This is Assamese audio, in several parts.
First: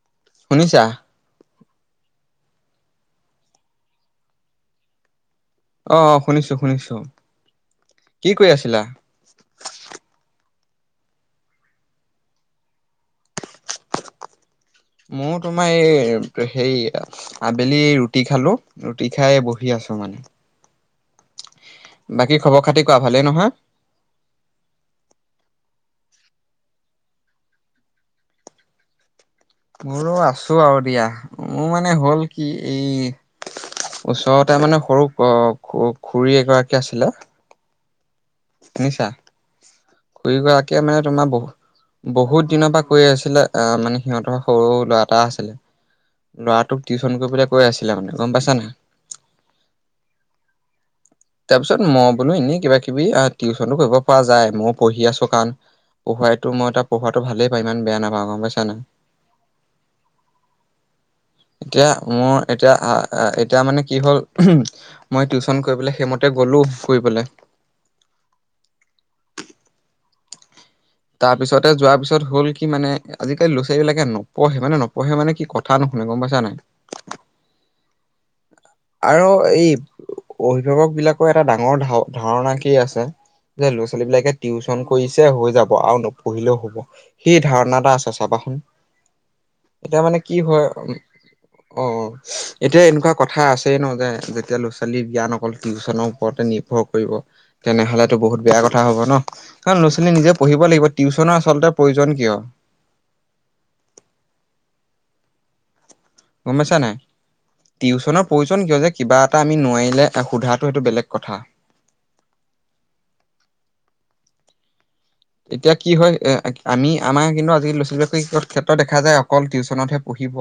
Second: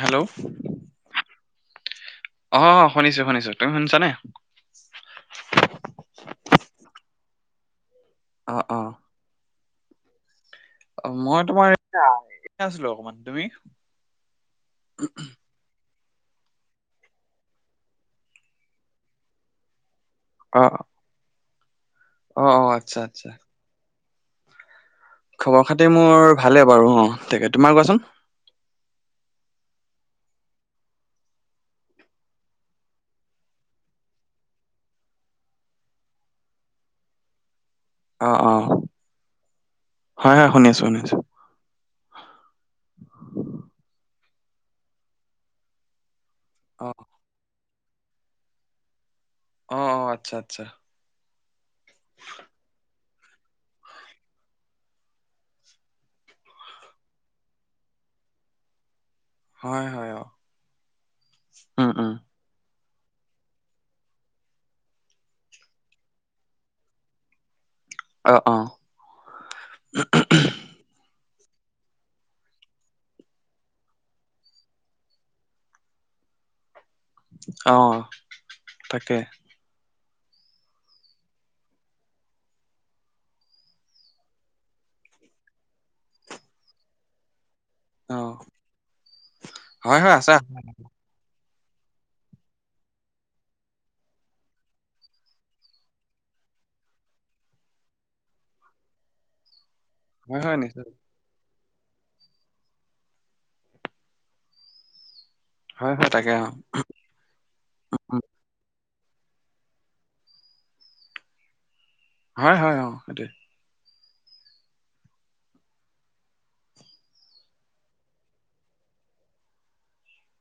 হেল্ল'। শুনিছা। অ', শুনিছো শুনিছো তুমি শুনিছানে। অ', অ', শুনিছো শুনিছো, কি কৰি অ আছিলা। অ অ', মই তোমাৰ এয়া এনে আছিলো অকণমান তুমি। মোৰ তোমাৰ এই হে আবেলি ৰুটি খালো ৰুটি সাই বহি আছো মানে। অ'। বাকী অ অ খবৰ খাতি কোৱা আচ্ছা ভালেই আচ্ছা নহয়। খবৰ খাতি মোৰ ভালে বাৰু অ', তাকে তোমাৰ কোৱাচোন। মোৰো আছো আৰু দিয়া, মোৰ মানে হ'ল কি এই ওচৰতে মানে সৰু গ খুৰী এগৰাকী আছিলে। অ', অ'। হয় খুৰী হয় শুনি গৰাকীয়ে আছো শুনি মানে আছো তোমাৰ বহুত বহুত দিনৰ পৰা কৈ আছিলে আহ মানে সিহঁতৰ সৰু ল'ৰা এটা আছিলে। ল'ৰাটোক অ টিউশ্যন কৰিবলৈ গৈ আছিলে মানে গ'ম পাইছা ন। অ', অ', আচ্ছা আচ্ছা। তাৰ পিছত মই বোলো এনেই কিবা, কিবি টিউচনো কৰিব পৰা যায় মইও পঢ়ি আছো কাৰণ পঢ়াইো মই ত পঢ়োৱাটো ভালেই পাওঁ ইমান বেয়া নাপাওঁ গ'ম পজছা নে। হয় হয় অ'। এতিয়া উম উম মোৰ এতিয়া অ', এতিয়া মানে কি হ'ল মই টিউচন কৰিবলৈ হেমতে গলো ফুৰি পেলাই। অ', অ'। তাৰ পিছতে যোৱাৰ পিছত হ'ল কি মানে আজিকালি ল'ৰা, ছোৱালীবিলে নপঢ়ে মানে নপঢ়ে মানে কি কথা নুশুনে গ'ম পাইছা নাই। নপহে [inaudible] অ'। তাকে আৰু এই অভিভাৱক বিলাকৰ এটা ডাঙৰ ধা-ধাৰণা কি আছে। ল'ৰা, ছোৱালী বিলাকে টিউচন কৰিছে হৈ যাব আৰু নপঢ়িলেও হ'ব সেই ধাৰণাত অ আছে চাবা সোণ, হয় এতিয়া হয় মানে আছা কি হয় উম। অ', অ', এতিয়া এনেকুৱা কথা আছে। স নযায় যেতিয়া লো, ছোৱালী জ্ঞান অকল টিউশচনৰ ওপৰতে নিৰ্ভৰ কৰিব। তেনেহ'লেতো বহুত বেয়া কথা হ'ব ন কাৰ ল'ৰা, ছোৱালী নিজে হয় হয় পঢ়িব নিশ্চয় লাগিব টিউশচনৰ আচলতে পৰিজন কিয়। হয় হয় তাকে অ গম পইচা নাই। উম টিউশ্যনৰ পৰিজন কিয় যে কিবা এটা আমি নোৱাৰিলে সোধাটো সেইটো বেলেগ কথা। হয় হয় অ', সেইটো। এতিয়া কি হয় আমি আমাৰ কিন্তু আজিকি ল'ৰা, ছালীৰ ক্ষেত্ৰত দেখা যায় অকল টিউশ্যনতহে পঢ়িব।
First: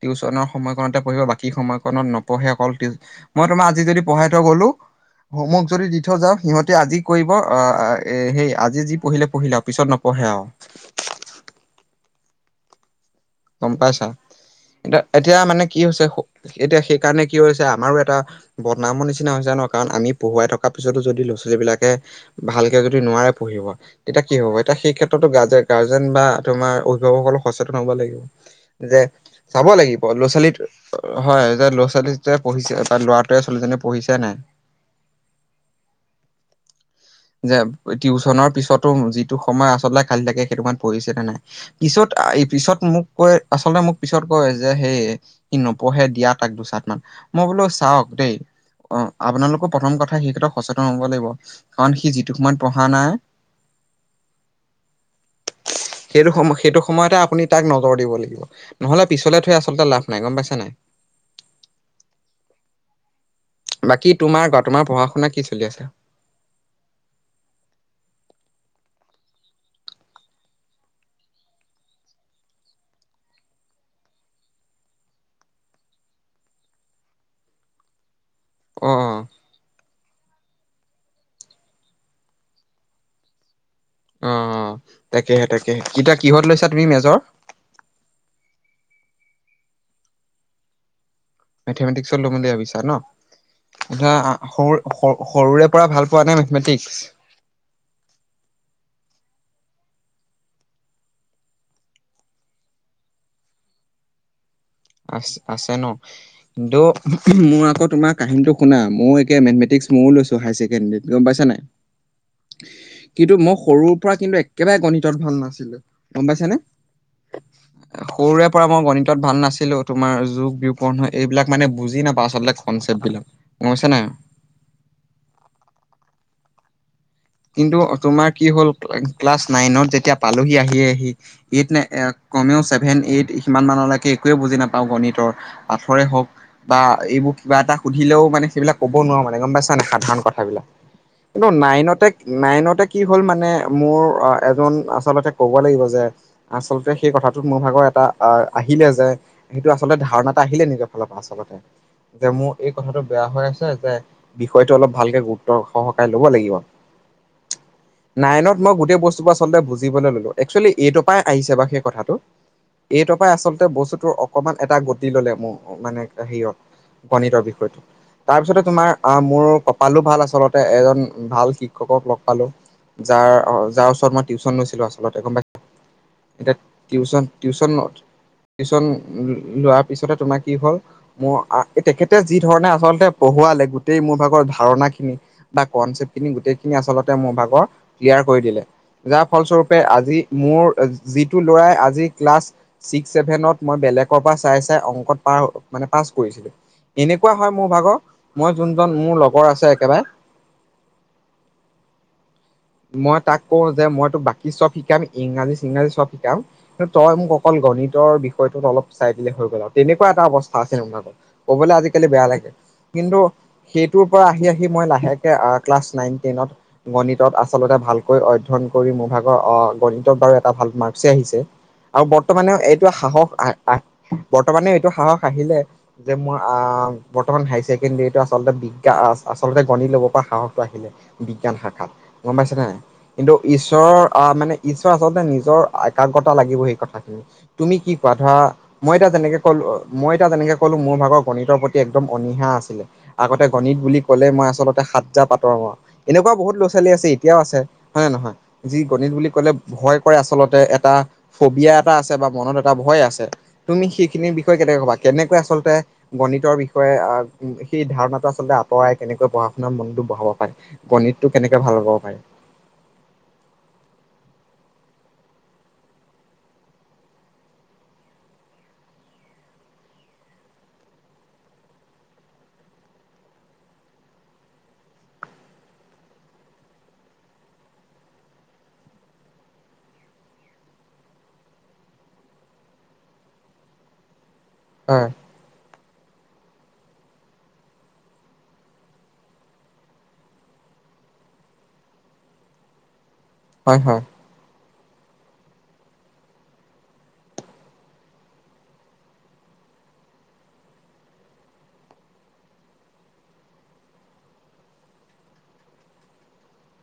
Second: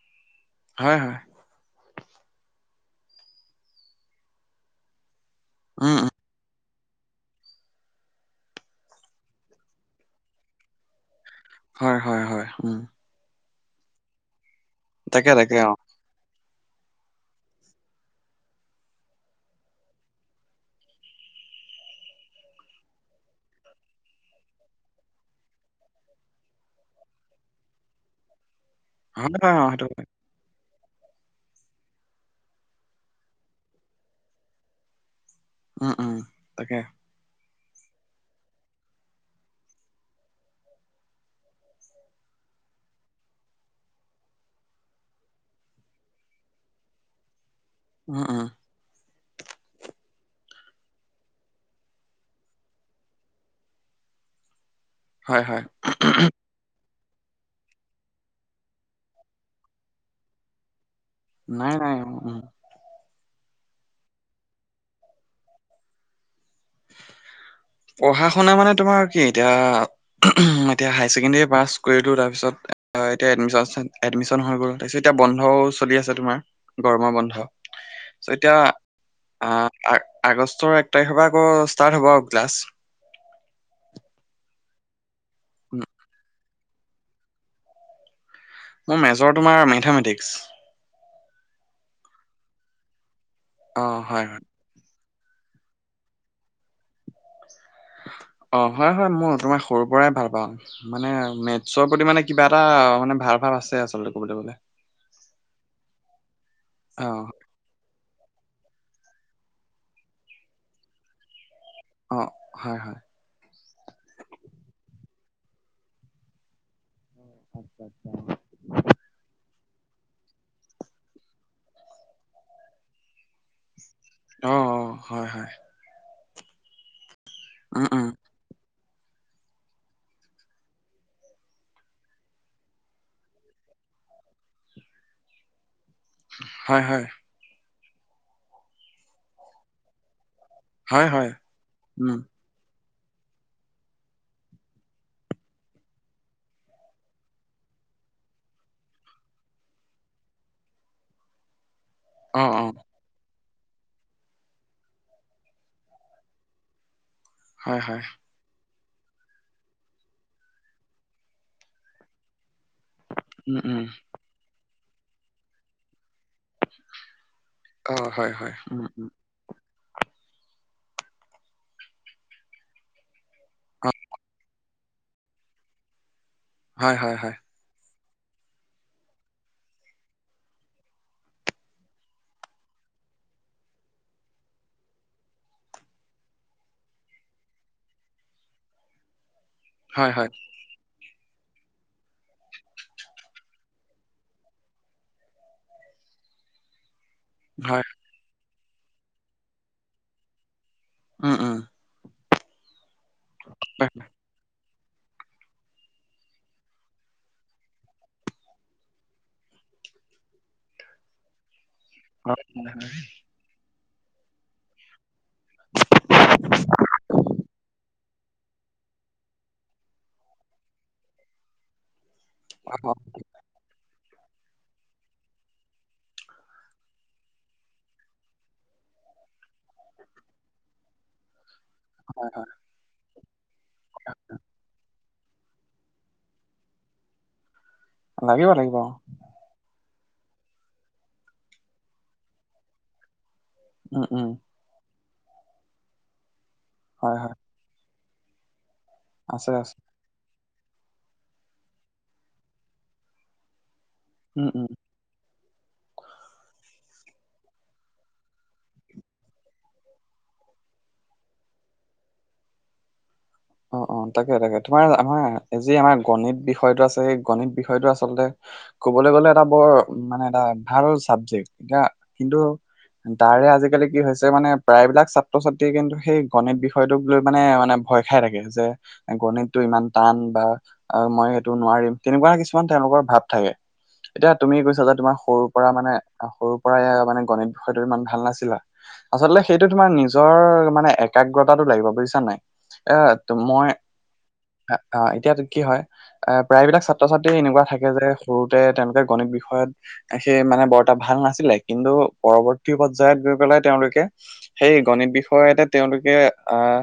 টিউশনৰ। হয় সময়কনতে হয় পঢ়িব বাকী সময়কনত নপঢ়ে অকল, মই তোমাৰ আজি যদি পঢ়াই থৈ গ'লো গো মোক যদি উম দি উম থৈ যাওঁ সিহঁতে আজি কৰিব আহ সেই আজি যি পঢ়িলে পঢ়িলে আৰু, পিছত নপঢ়ে আৰু। হয় হয় হয় উম। গম পাইছা, তাকে এতিয়া-এতিয়া তাকে মানে অ কি হৈছে এতিয়া সেইকাৰণে কি হৈছে আমাৰো এটা বদনামৰ নিচিনা হৈছে জানো কাৰণ আমি পঢ়ুৱাই থকাৰ পিছতো যদি লো, ছোৱালী বিলাকে ভালকে যদি নোৱাৰে পঢ়িব এতিয়া কি হ'ব এতিয়া সেই ক্ষেত্ৰতো গাৰ্জেন বা তোমাৰ অভিভাৱকলে সচেতন হ'ব লাগিব। যে হয় হয় অ চাব সেইটো লাগিব হয়, ল'ৰা ছোৱালীত হয় যে ল'ৰা ছোৱালী যে পঢ়িছে বা ল'ৰাটোৱে ছোৱালীজনীয়ে পঢ়িছে নে নাই উম উম তাকে যে টিউশচনৰ পিছতো যিটো সময় আচলতে খালি থাকে সেইটো সময় পঢ়িছে নে নাই। পিছত আ পিছত মোক কয় আচলতে মোক পিছত কয় যে সেই সি নপঢ়ে দিয়া তাক দুচাত মান মই বোলো চাওক উম দেই উম অ আপোনালোকৰ প্ৰথম কথা সেই ক্ষেত্ৰত সচেতন হ'ব লাগিব। কাৰণ সি যিটো সময় পঢ়া নাই হয় হয় সেইটো সময় সেইটো সময়তে আপুনি তাক নজৰ দিব লাগিব। নহ'লে পিছলে থৈ আচলতে লাভ নাই গম পাইছা নে নাই নাই নাই উ উহু বাকী তোমাৰ কোৱা তোমাৰ পঢ়া শুনা কি চলি আছে? পঢ়া শুনা মানে তোমাৰ কি এতিয়া এতিয়া হায়াৰ ছেকেণ্ডেৰী পাছ কৰিলোঁ তাৰপিছত এতিয়া এডমিশন এডমিশন হৈ গ'ল তাৰপিছত এতিয়া বন্ধও চলি আছে তোমাৰ গৰমৰ বন্ধ চ এতিয়া অ আ আগষ্টৰ এক তাৰিখৰ পৰা আকৌ ষ্টাৰ্ট হ'ব আৰু ক্লাছ অ অ তাকেহে তাকেহে এতিয়া কিহত লৈছা তুমি মেজৰ মোৰ মেজৰ তোমাৰ মেথেমেটিক্স মেথেমেটিক্সত ল'ম বুলি ভাবিছা ন অ এতিয়া হয় হয় সৰু সৰুৰে পৰা ভাল পোৱা ন মেথমেটিক্স অ হয় হয় মই তোমাৰ সৰুৰ পৰাই ভাল পাওঁ মানে মেথছৰ প্ৰতি মানে কিবা এটা মানে ভাল ভাৱ আছে আচলতে কবলৈ গলে আছে আছে ন কিন্তু অ মোৰ আকৌ তোমাৰ কাহিনীটো শুনা মই একে মেথেমেটিক্স মইয়ো লৈছো হায়াৰ ছেকেডেৰীত গম পাইছ নাই অ হয় হয় কিন্তু মই সৰুৰ পৰা কিন্তু একেবাৰে গণিতত ভাল নাছিলো গম পাইছানে সৰুৰে পৰা মই গণিতত ভাল নাছিল ছিলো তোমাৰ যোগ বিয়োগ পুৰণ হৰণ এইবিলাক মানে বুজি নাপাও আচলতে কনচেপ্ট বিলাক বুজিছা নাই। অ অ হয় হয় কিন্তু উম উম তোমাৰ কি হ'ল ক্লাছ নাইনত যেতিয়া পালোহি আহি আহি এইট নে কমেও ছেভেন এইট সিমান মানলৈকে একোৱে বুজি নাপাওঁ গণিতৰ আখৰে হওক বা হয় হয়, এইবোৰ কিবা এটা সুধিলেও মানে সেইবিলাক ক'ব নোৱাৰো মানে গম পাইছা নে সাধাৰণ কথাবিলাক হয় হয়, কিন্তু নাইনতে উম, নাইনতে কি হ'ল মানে মোৰ এজন আচলতে ক'ব লাগিব যে আচলতে সেই কথাটোত মোৰ ভাগৰ এটা আহ আহিলে যে সেইটো আচলতে ধাৰণা এটা আহিলে নিজৰ ফালৰ পৰা আচলতে যে অ', মোৰ এই অ', কথাটো বেয়া হৈ আছে যে বিষয়টো অলপ ভালকে গুৰুত্ব সহকাৰে লব লাগিব হয় হয় নাইনত মই গোটেই বস্তুবোৰ আচলতে বুজিবলৈ ল'লোঁ একচুৱেলি এইটোৰপই আহিছে বাৰু সেই কথাটো এইটো পাই উম, আচলতে উম, বস্তুতটো অকমান এটা গতি ললে মোৰ মানে হেৰিয়ত গণিতৰ বিষয়টো অ', হয় হয়, তাৰপিছতে উম, তোমাৰ উম, আহ মোৰ কপালো ভাল আচলতে এজন ভাল শিক্ষ ক্ষকক লগ পালো যাৰ অ যাৰ ওচৰত মই টিউচন লৈছিলো আচলতে গম পাই এতিয়া হয় হয় টিউচন হয়, টিউচন টিউচন লোৱাৰ পিছতে তোমাৰ কি হ'ল মোৰ আ তেখেতে যি ধৰণে আচলতে পঢ়ুৱালে গোটেই মোৰ ভাগৰ ধাৰণা খিনি বা কনচেপ্টখিনি গোটেই খিনি আচলতে মোৰ ভাগৰ ক্লিয়াৰ কৰি দিলে, যাৰ ফলস্বৰূপে হয় আজি হয়, মোৰ যিটো ল'ৰাই আজি ক্লাছ ছিক্স ছেভেনত মই বেলেগৰ পৰা চাই, চাই অংকত মানে পাছ কৰিছিলোঁ। এনেকুৱা হয় মোৰ ভাগৰ, মই যোনজন মোৰ লগৰ আছে একেবাৰে উম, উম। মই তাক কওঁ যে মই তোক বাকী চব শিকাম, ইংৰাজী-চিংৰাজী চব শিকাম, কিন্তু তই মোক অকল গণিতৰ বিষয়টোত অলপ চাই দিলে হৈ গ'ল আৰু। তেনেকুৱা এটা অৱস্থা আছিল মোৰ ভাগৰ। ক'বলৈ আজিকালি বেয়া হয় লাগে, হয়, কিন্তু সেইটোৰ পৰা আহি, আহি মই লাহে ক্লাছ নাইন, টেনত গণিত আচলতে ভালকৈ অধ্যয়ন কৰি, মোৰ ভাগৰ অ' গণিতত বাৰু এটা ভাল মাৰ্কচে আহিছে। আৰু বৰ্তমানেও এইটো সাহস আহ, আহ বৰ্তমানেও এইটো সাহস আহিলে যে মোৰ, বৰ্তমান হাইছেকেণ্ডৰীটো আচলতে, আচলতে গণিত ল'ব পৰা সাহসটো আহিলে। বিজ্ঞান শাখাত, হয় গম হয়, পাইছে নে নাই, কিন্তু ঈশ্বৰৰ আহ, মানে ঈশ্বৰ আচলতে নিজৰ একাগ্ৰতা লাগিব, সেই কথাখিনি তুমি কি কোৱা, ধৰা লাগিব লাগিব, মই এতিয়া যেনেকে ক'লো, মই এতিয়া যেনেকে ক'লো, মোৰ ভাগৰ গণিতৰ প্ৰতি একদম অনীহা আছিলে আগতে গণিত বুলি উম, ক'লে উম, মই আচলতে সাতজাপ আতৰ হওঁ, এনেকুৱা বহুত ল'ৰা ছোৱালী আছে, হয় হয়, এতিয়াও আছে। হয়নে নহয়, যি গণিত বুলি আছে ক'লে আছে, ভয় কৰে আচলতে, এটা ফবিয়া এটা আছে বা মনত এটা ভয় আছে, তুমি সেইখিনিৰ উম, বিষয়ে উম। কেনেকে ক'বা? কেনেকৈ আচলতে গণিতৰ বিষয়ে আহ, সেই ধাৰণাটো আচলতে আঁতৰাই, কেনেকৈ পঢ়া শুনাত মনটো বঢ়াব পাৰি গণিতটো কেনেকে ভাল পাব পাৰি। অ', অ', তাকে তাকে, তোমাৰ আমাৰ যি আমাৰ গণিত বিষয়টো আছে, সেই গণিত বিষয়টো আচলতে ক'বলৈ গ'লে এটা বৰ, মানে এটা ভাল চাবজেক্ট, এতিয়া কিন্তু তাৰে আজিকালি কি হৈছে মানে, প্ৰায়বিলাক ছাত্ৰ-ছাত্ৰীয়ে কিন্তু সেই, গণিত বিষয়টোক লৈ মানে মানে ভয় খাই থাকে যে গণিতটো ইমান টান, বা মই সেইটো নোৱাৰিম, তেনেকুৱা কিছুমান তেওঁলোকৰ ভাৱ থাকে। এতিয়া তুমি কৈছা যে হয়। তোমাৰ সৰু পৰা মানে, সৰুৰ পৰাই মানে গণিত বিষয়টোত ইমান ভাল নাছিলে। আচলতে সেইটো তোমাৰ নিজৰ, মানে একাগ্ৰতাটো লাগিব বুজিছা নাই। এ, মই, হয় হয়। এতিয়া কি হয়? এ, প্ৰায়বিলাক ছাত্ৰ-ছাত্ৰী এনেকুৱা থাকে যে সৰুতে, তেওঁলোকে গণিত বিষয়ত সেই মানে বৰ এটা ভাল নাছিলে, কিন্তু পৰৱৰ্তী পৰ্যায়ত গৈ পেলাই তেওঁলোকে সেই গণিত বিষয়তে তেওঁলোকে, আহ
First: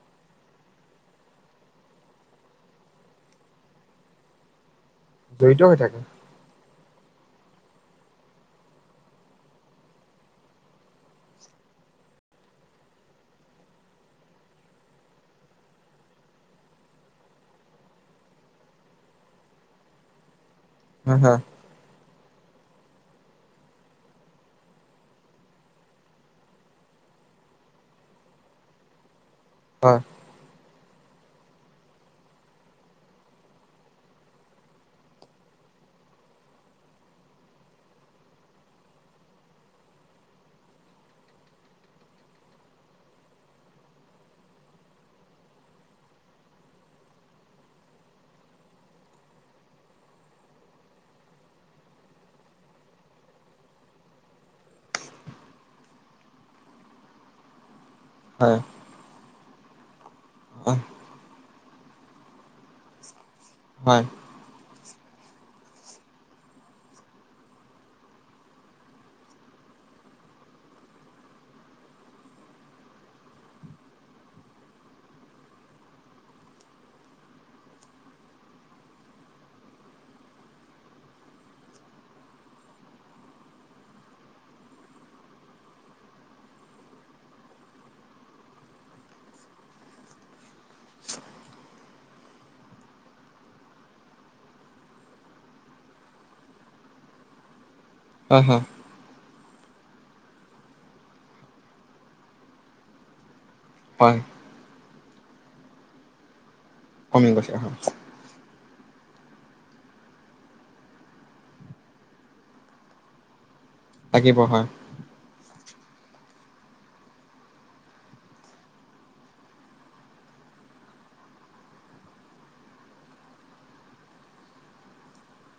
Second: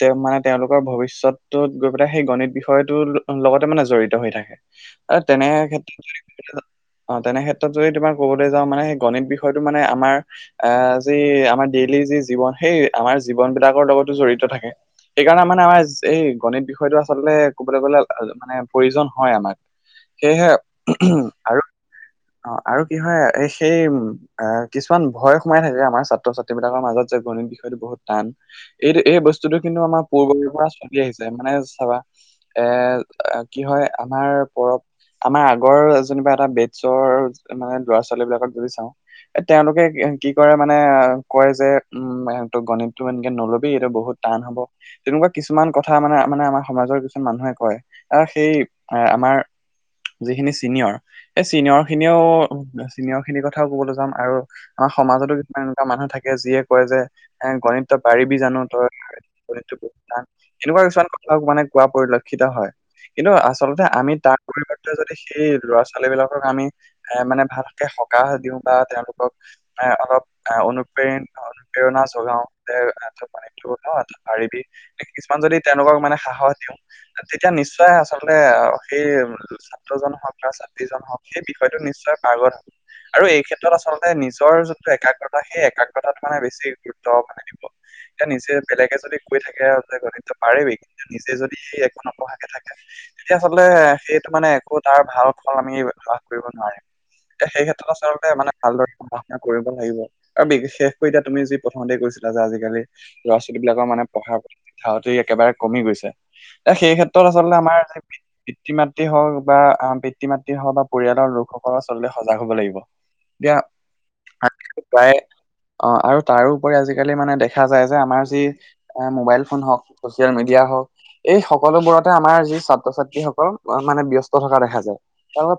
তেওঁ মানে, তেওঁলোকৰ ভৱিষ্যতটোত গৈ পেলাই, সেই গণিত বিষয়টো লগতে মানে জড়িত হৈ থাকে। [inaudible] অ, তেনে হৈ থাকে। ক্ষেত্ৰত অ', তেনে ক্ষেত্ৰত যদি তোমাৰ ক'বলৈ যাওঁ, মানে সেই গণিত বিষয়টো মানে, আমাৰ আহ, যি আমাৰ ডেইলি যি জীৱন, সেই আমাৰ জীৱন বিলাকৰ লগতো জড়িত থাকে। সেইকাৰণে মানে আমাৰ, এই গণিত বিষয়টো আচলতে ক'বলৈ গলে মানে, প্ৰয়োজন হয় আমাক। সেয়েহে হয় হয় আৰু অ', আৰু কি হয়, সেই উম আহ কিছুমান ভয় সোমাই থাকে, আমাৰ ছাত্ৰ-ছাত্ৰী বিলাকৰ মাজত যে গণিত বিষয়টো বহুত টান। এইটো, এই বস্তুটো কিন্তু হয় আমাৰ পূৰ্বৰ পৰা ছলি আহিছে, মানে চাবা এ, কি হয়, আমাৰ পৰ আমাৰ আগৰ যেনিবা এটা বেডছৰ, মানে ল'ৰা-ছোৱালী বিলাকক যদি চাওঁ এ তেওঁলোকে কি কৰে মানে কয় যে উম স তই গণিতটো এমানকে নল'বি এইটো বহুত টান হ'ব। তেনেকুৱা কিছুমান কথা মানে মানে আমাৰ সমাজৰ কিছুমান মানুহে কয়, আহ সেই এ আমাৰ যিখিনি চিনিয়ৰ এই চিনিয়ৰ খিনিও চিনিয়ৰ খিনিৰ কথাও কবলৈ যাম। আৰু আমাৰ সমাজতো কিছুমান এনেকুৱা মানুহ থাকে যিয়ে কয় যে এ গণিত তই পাৰিবি জানো হয় তই এনেকুৱা কিছুমান মানে কোৱা পৰিলক্ষিত হয়, কিন্তু আচলতে হয় আমি তাৰ পৰিৱৰ্তে যদি সেই ল'ৰা ছোৱালী বিলাকক আমি এ মানে ভালকে সকাহ দিওঁ বা তেওঁলোকক অলপ অনুপ্ৰেৰণ অনুপ্ৰেৰণা যোগাও পাৰিবি কিছুমান যদি তেওঁলোকক মানে সাহস দিওঁ তেতিয়া নিশ্চয় আচলতে সেই ছাত্ৰ জন হওঁক বা ছাত্ৰীজন হওঁক এই বিষয়টো নিশ্চয় পাৰ্গত হব। আৰু এই ক্ষেত্ৰত আচলতে নিজৰ যিটো একাগ্ৰতা সেই একাগ্ৰতাতো মানে বেছি গুৰুত্ব হ'ব মানে। দিব [inaudible] এতিয়া নিজে বেলেগে যদি কৈ থাকে যে গণিত পাৰাবি, কিন্তু নিজে যদি সি একো নপ়ঢ়াকে থাকে তেতিয়া হ'লে সেইটো মানে একো তাৰ ভাল ফল আমি লাভ কৰিব নোৱাৰিম। তে সেই ক্ষেত্ৰত আছে আৰু হয় মানে হয় ভালদৰে পঢ়া শুনা কৰিব লাগিব, আৰু বিশেষ কৈ এতিয়া তুমি যি প্ৰথমতে কৈছিলা যে আজিকালি ল'ৰা ছোৱালীবলাকৰ মানে হয় পঢ়াৰ প্ৰতি ঢাউটি একেবাৰে কমি গৈছে। এ সেই ক্ষেত্ৰত কমি গৈছে আচলতে হয় আমাৰ পিতৃ মাতৃ হওঁক বা আম পিতৃ মাতৃ হওঁক বা পৰিয়ালৰ লোকসকলৰ আচলতে সজাগ হ'ব লাগিব। এতিয়া লাগিব হয়। প্ৰায় অ' আৰু তাৰোপৰি আজিকালি মানে দেখা যায় যে আমাৰ যি এ মোবাইল ফোন হওঁক চচিয়েল মিডিয়া হওঁক এই সকলোবোৰতে আমাৰ যি ছাত্ৰ ছাত্ৰীসকল মানে ব্যস্ত থকা দেখা যায়।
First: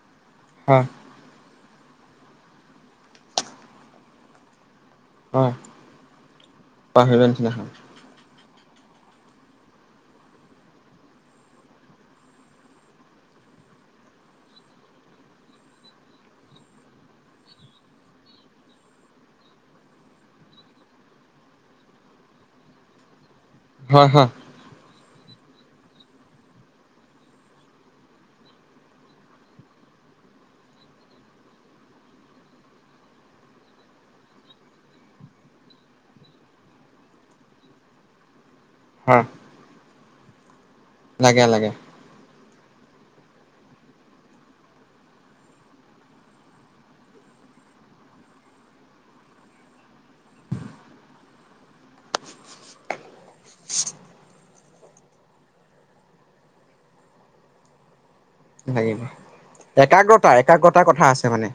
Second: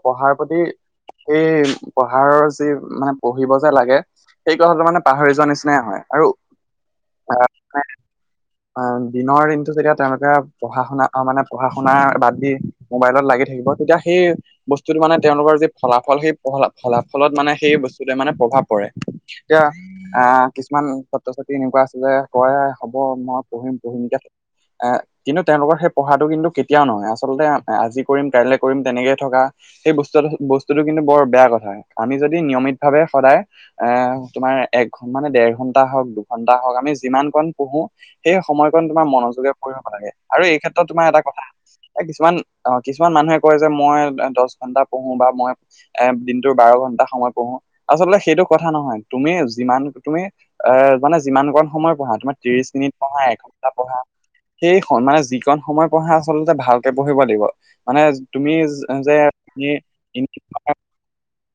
পঢ়াৰ প্ৰতি হয় সেই পঢ়াৰ যি মানে পঢ়িব যে লাগে সেই কথাটো মানে পাহৰি যোৱা নিচিনায়ে হয। আৰু পাহৰি যোৱা নিচিনা হ'য়। অ' দিনৰ দিনতটো যেতিয়া তেওঁলোকে পঢ়া শুনা মানে পঢ়া শুনা বাদ দি মোবাইলত লাগি থাকিব, তেতিয়া সেই বস্তুটো মানে তেওঁলোকৰ যি ফলাফল সেই ফলাফলত মানে সেই বস্তুটোৱে মানে প্ৰভাৱ পৰে। এতিয়া আহ কিছুমান ছাত্ৰ ছাত্ৰী ত্ৰী এনেকুৱা আছিল যে কয় হ'ব মই পঢ়িম পঢ়িম হয় কে হয় এ কিন্তু তেওঁলোকৰ সেই পঢ়াটো কিন্তু কেতিয়াও নহয়, আচলতে আজি কৰিম কাইলৈ কৰিম তেনেকে থকা সেই বস্তু বস্তুটো কিন্তু বৰ বেয়া কথা, আমি যদি নিয়মিতভাৱে সদায় এ তোমাৰ এক ঘণ্টা মানে দেৰ ঘন্টা হওঁক ঘন্টা হওঁক আমি যিমান কণ পঢ়ো সেই সময়কণ তোমাৰ হয় মনোযোগে কৰিব লাগে। আৰু এই ক্ষেত্ৰত তোমাৰ এটা কথা লাগে লাগে এ কিছুমান অ' কিছুমান মানুহে কয় যে মই দহ ঘন্টা পঢ়ো বা মই এ দিনটোৰ বাৰ ঘন্টা সময় পঢ়ো, আচলতে সেইটো কথা নহয় তুমি যিমান তুমি এ মানে যিমান কণ সময় পঢ়া তোমাৰ ত্ৰিশ মিনিট পঢ়া এঘণ্টা পঢ়া সেই মানে যিকণ সময় পঢ়া আচলতে ভালকে পঢ়িব লাগিব। মানে তুমি লাগিব। যে তুমি একাগ্ৰতা, একাগ্ৰতাৰ কথা আছে মানে।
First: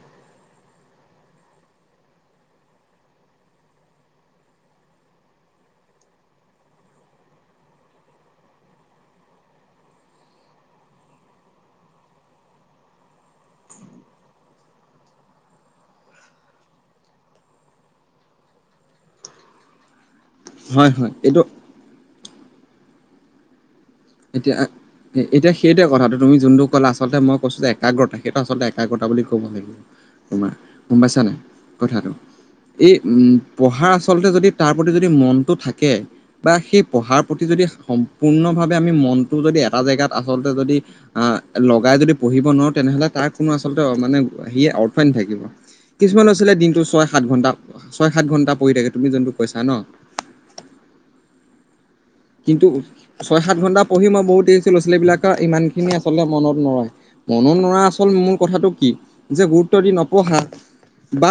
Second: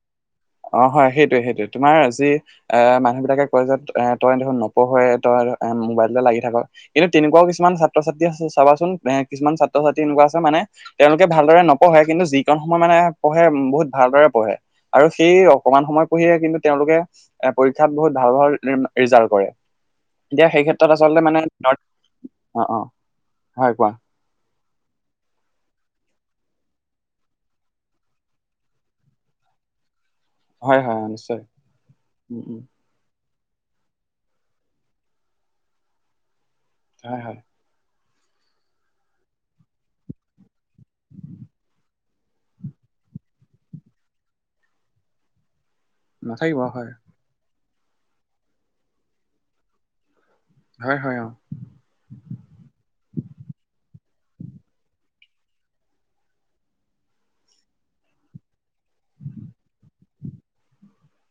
অ', হয় সেইটোৱে, সেইটোৱে তোমাৰ যি অ', মানুহ বিলাকে কয় যে তই দেখোন নপঢ়ই তই মোবাইলতে লাগি থাক। কিন্তু তেনেকুৱাও কিছুমান ছাত্ৰ-ছাত্ৰী আছে চাবাচোন এ, কিছুমান ছাত্ৰ-ছাত্ৰী এনেকুৱা আছে মানে তেওঁলোকে ভালদৰে নপঢ়ে, কিন্তু যিকণ সময় মানে পঢ়ে বহুত ভালদৰে পঢ়ে। আৰু সেই অকমান সময় পঢ়িয়ে কিন্তু তেওঁলোকে এ পৰীক্ষাত বহুত ভাল, ভাল ৰিজাল্ট কৰে। এতিয়া সেই হয় ক্ষেত্ৰত হয় আচলতে এইটো মানে অ', অ' হয় কোৱা? এতিয়া এতিয়া সেইটোৱে কথাটো তুমি যোনটো ক'লা আচলতে মই কৈছোঁ যে একাগ্ৰতা সেইটো আচলতে একাগ্ৰতা বুলি ক'ব লাগিব। তোমাৰ হয় গম হয় অ পাইছা নে নাই নিশ্চয় কথাটো? উম উম এই পঢ়াৰ আচলতে যদি তাৰ প্ৰতি যদি মনটো থাকে বা সেই হয় পঢ়াৰ হয় প্ৰতি যদি সম্পূৰ্ণভাৱে আমি মনটো যদি এটা জেগাত আচলতে যদি অ', লগাই যদি পঢ়িব নোৱাৰোঁ তেনেহ'লে তাৰ কোনো আচলতে মানে সেই অৰ্থই নাথাকিব। কিছুমান আছিলে নাথাকিব দিনটো হয় ছয়, সাত ঘণ্টা ছয়, সাত ঘণ্টা পঢ়ি থাকে তুমি যোনটো কৈছা ন? হয়, হয় অ'। কিন্তু ছয়, সাত ঘণ্টা পঢ়ি মই বহুত দেখিছোঁ ছোৱালীবিলাকৰ ইমানখিনি আচলতে মনত নৰয়। মনত নৰই আচল মূল কথাটো কি যে গুৰুত্ব দি নপঢ়া। বা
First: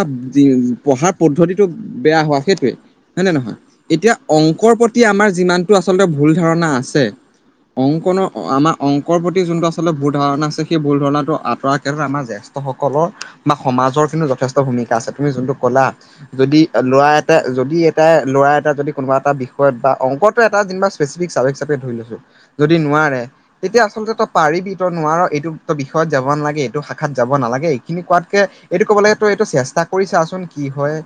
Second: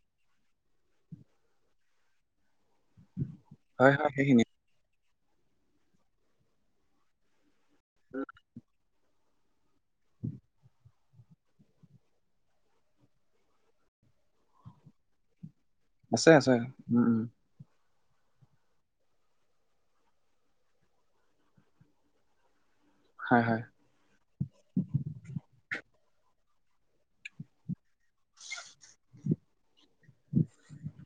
পঢ়াৰ পদ্ধতিটো বেয়া হোৱা সেইটোৱে হয় নাই নহয়? হয় হয় এতিয়া সেইখিনি অংকৰ প্ৰতি আমাৰ যিমানটো আচলতে ভুল ধাৰণা আছে। অংকনৰ আমাৰ অংকৰ প্ৰতি যোনটো আচলতে ভুল ধাৰণা আছে সেই ভুল ধাৰণাটো আঁতৰা সেই আমাৰ জ্যেষ্ঠসকলৰ আমাৰ সমাজৰ কিন্তু যথেষ্ট ভূমিকা আছে তুমি যোনটো ক'লা। আছে আছে যদি উম ল'ৰা উম এটাই যদি এটাই ল'ৰা এটা যদি কোনোবা এটা বিষয়ত বা অংকত এটা স্পেচফিক চাবজেক্ট ধৰি লৈছোঁ যদি নোৱাৰে হয় হয় তেতিয়া আচলতে পাৰিবি তই নোৱাৰ এইটো তো বিষয়ত যাব নালাগে এইটো শাখাত যাব নালাগে এইখিনি কোৱাতকে এইটো ক'ব লাগে তই এইটো চেষ্টা কৰিছাচোন কি হয়।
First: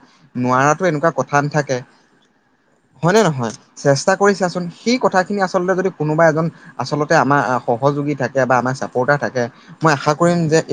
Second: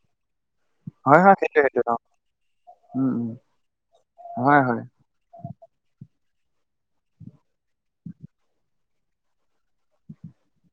নোৱাৰাতটো এনেকুৱা হয় হয় কথা সেইটোৱে নাথাকে সেইটোৱে অ উম হয়নে উম নহয় চেষ্টা হয় কৰিছাচোন হয় সে সেই কথাখিনি আচলতে যদি কোনোবা এজন আচলতে আমাৰ সহযোগী থাকে বা আমাৰ ছাপৰ্টাৰ থাকে। মই আশা কৰিম যে এই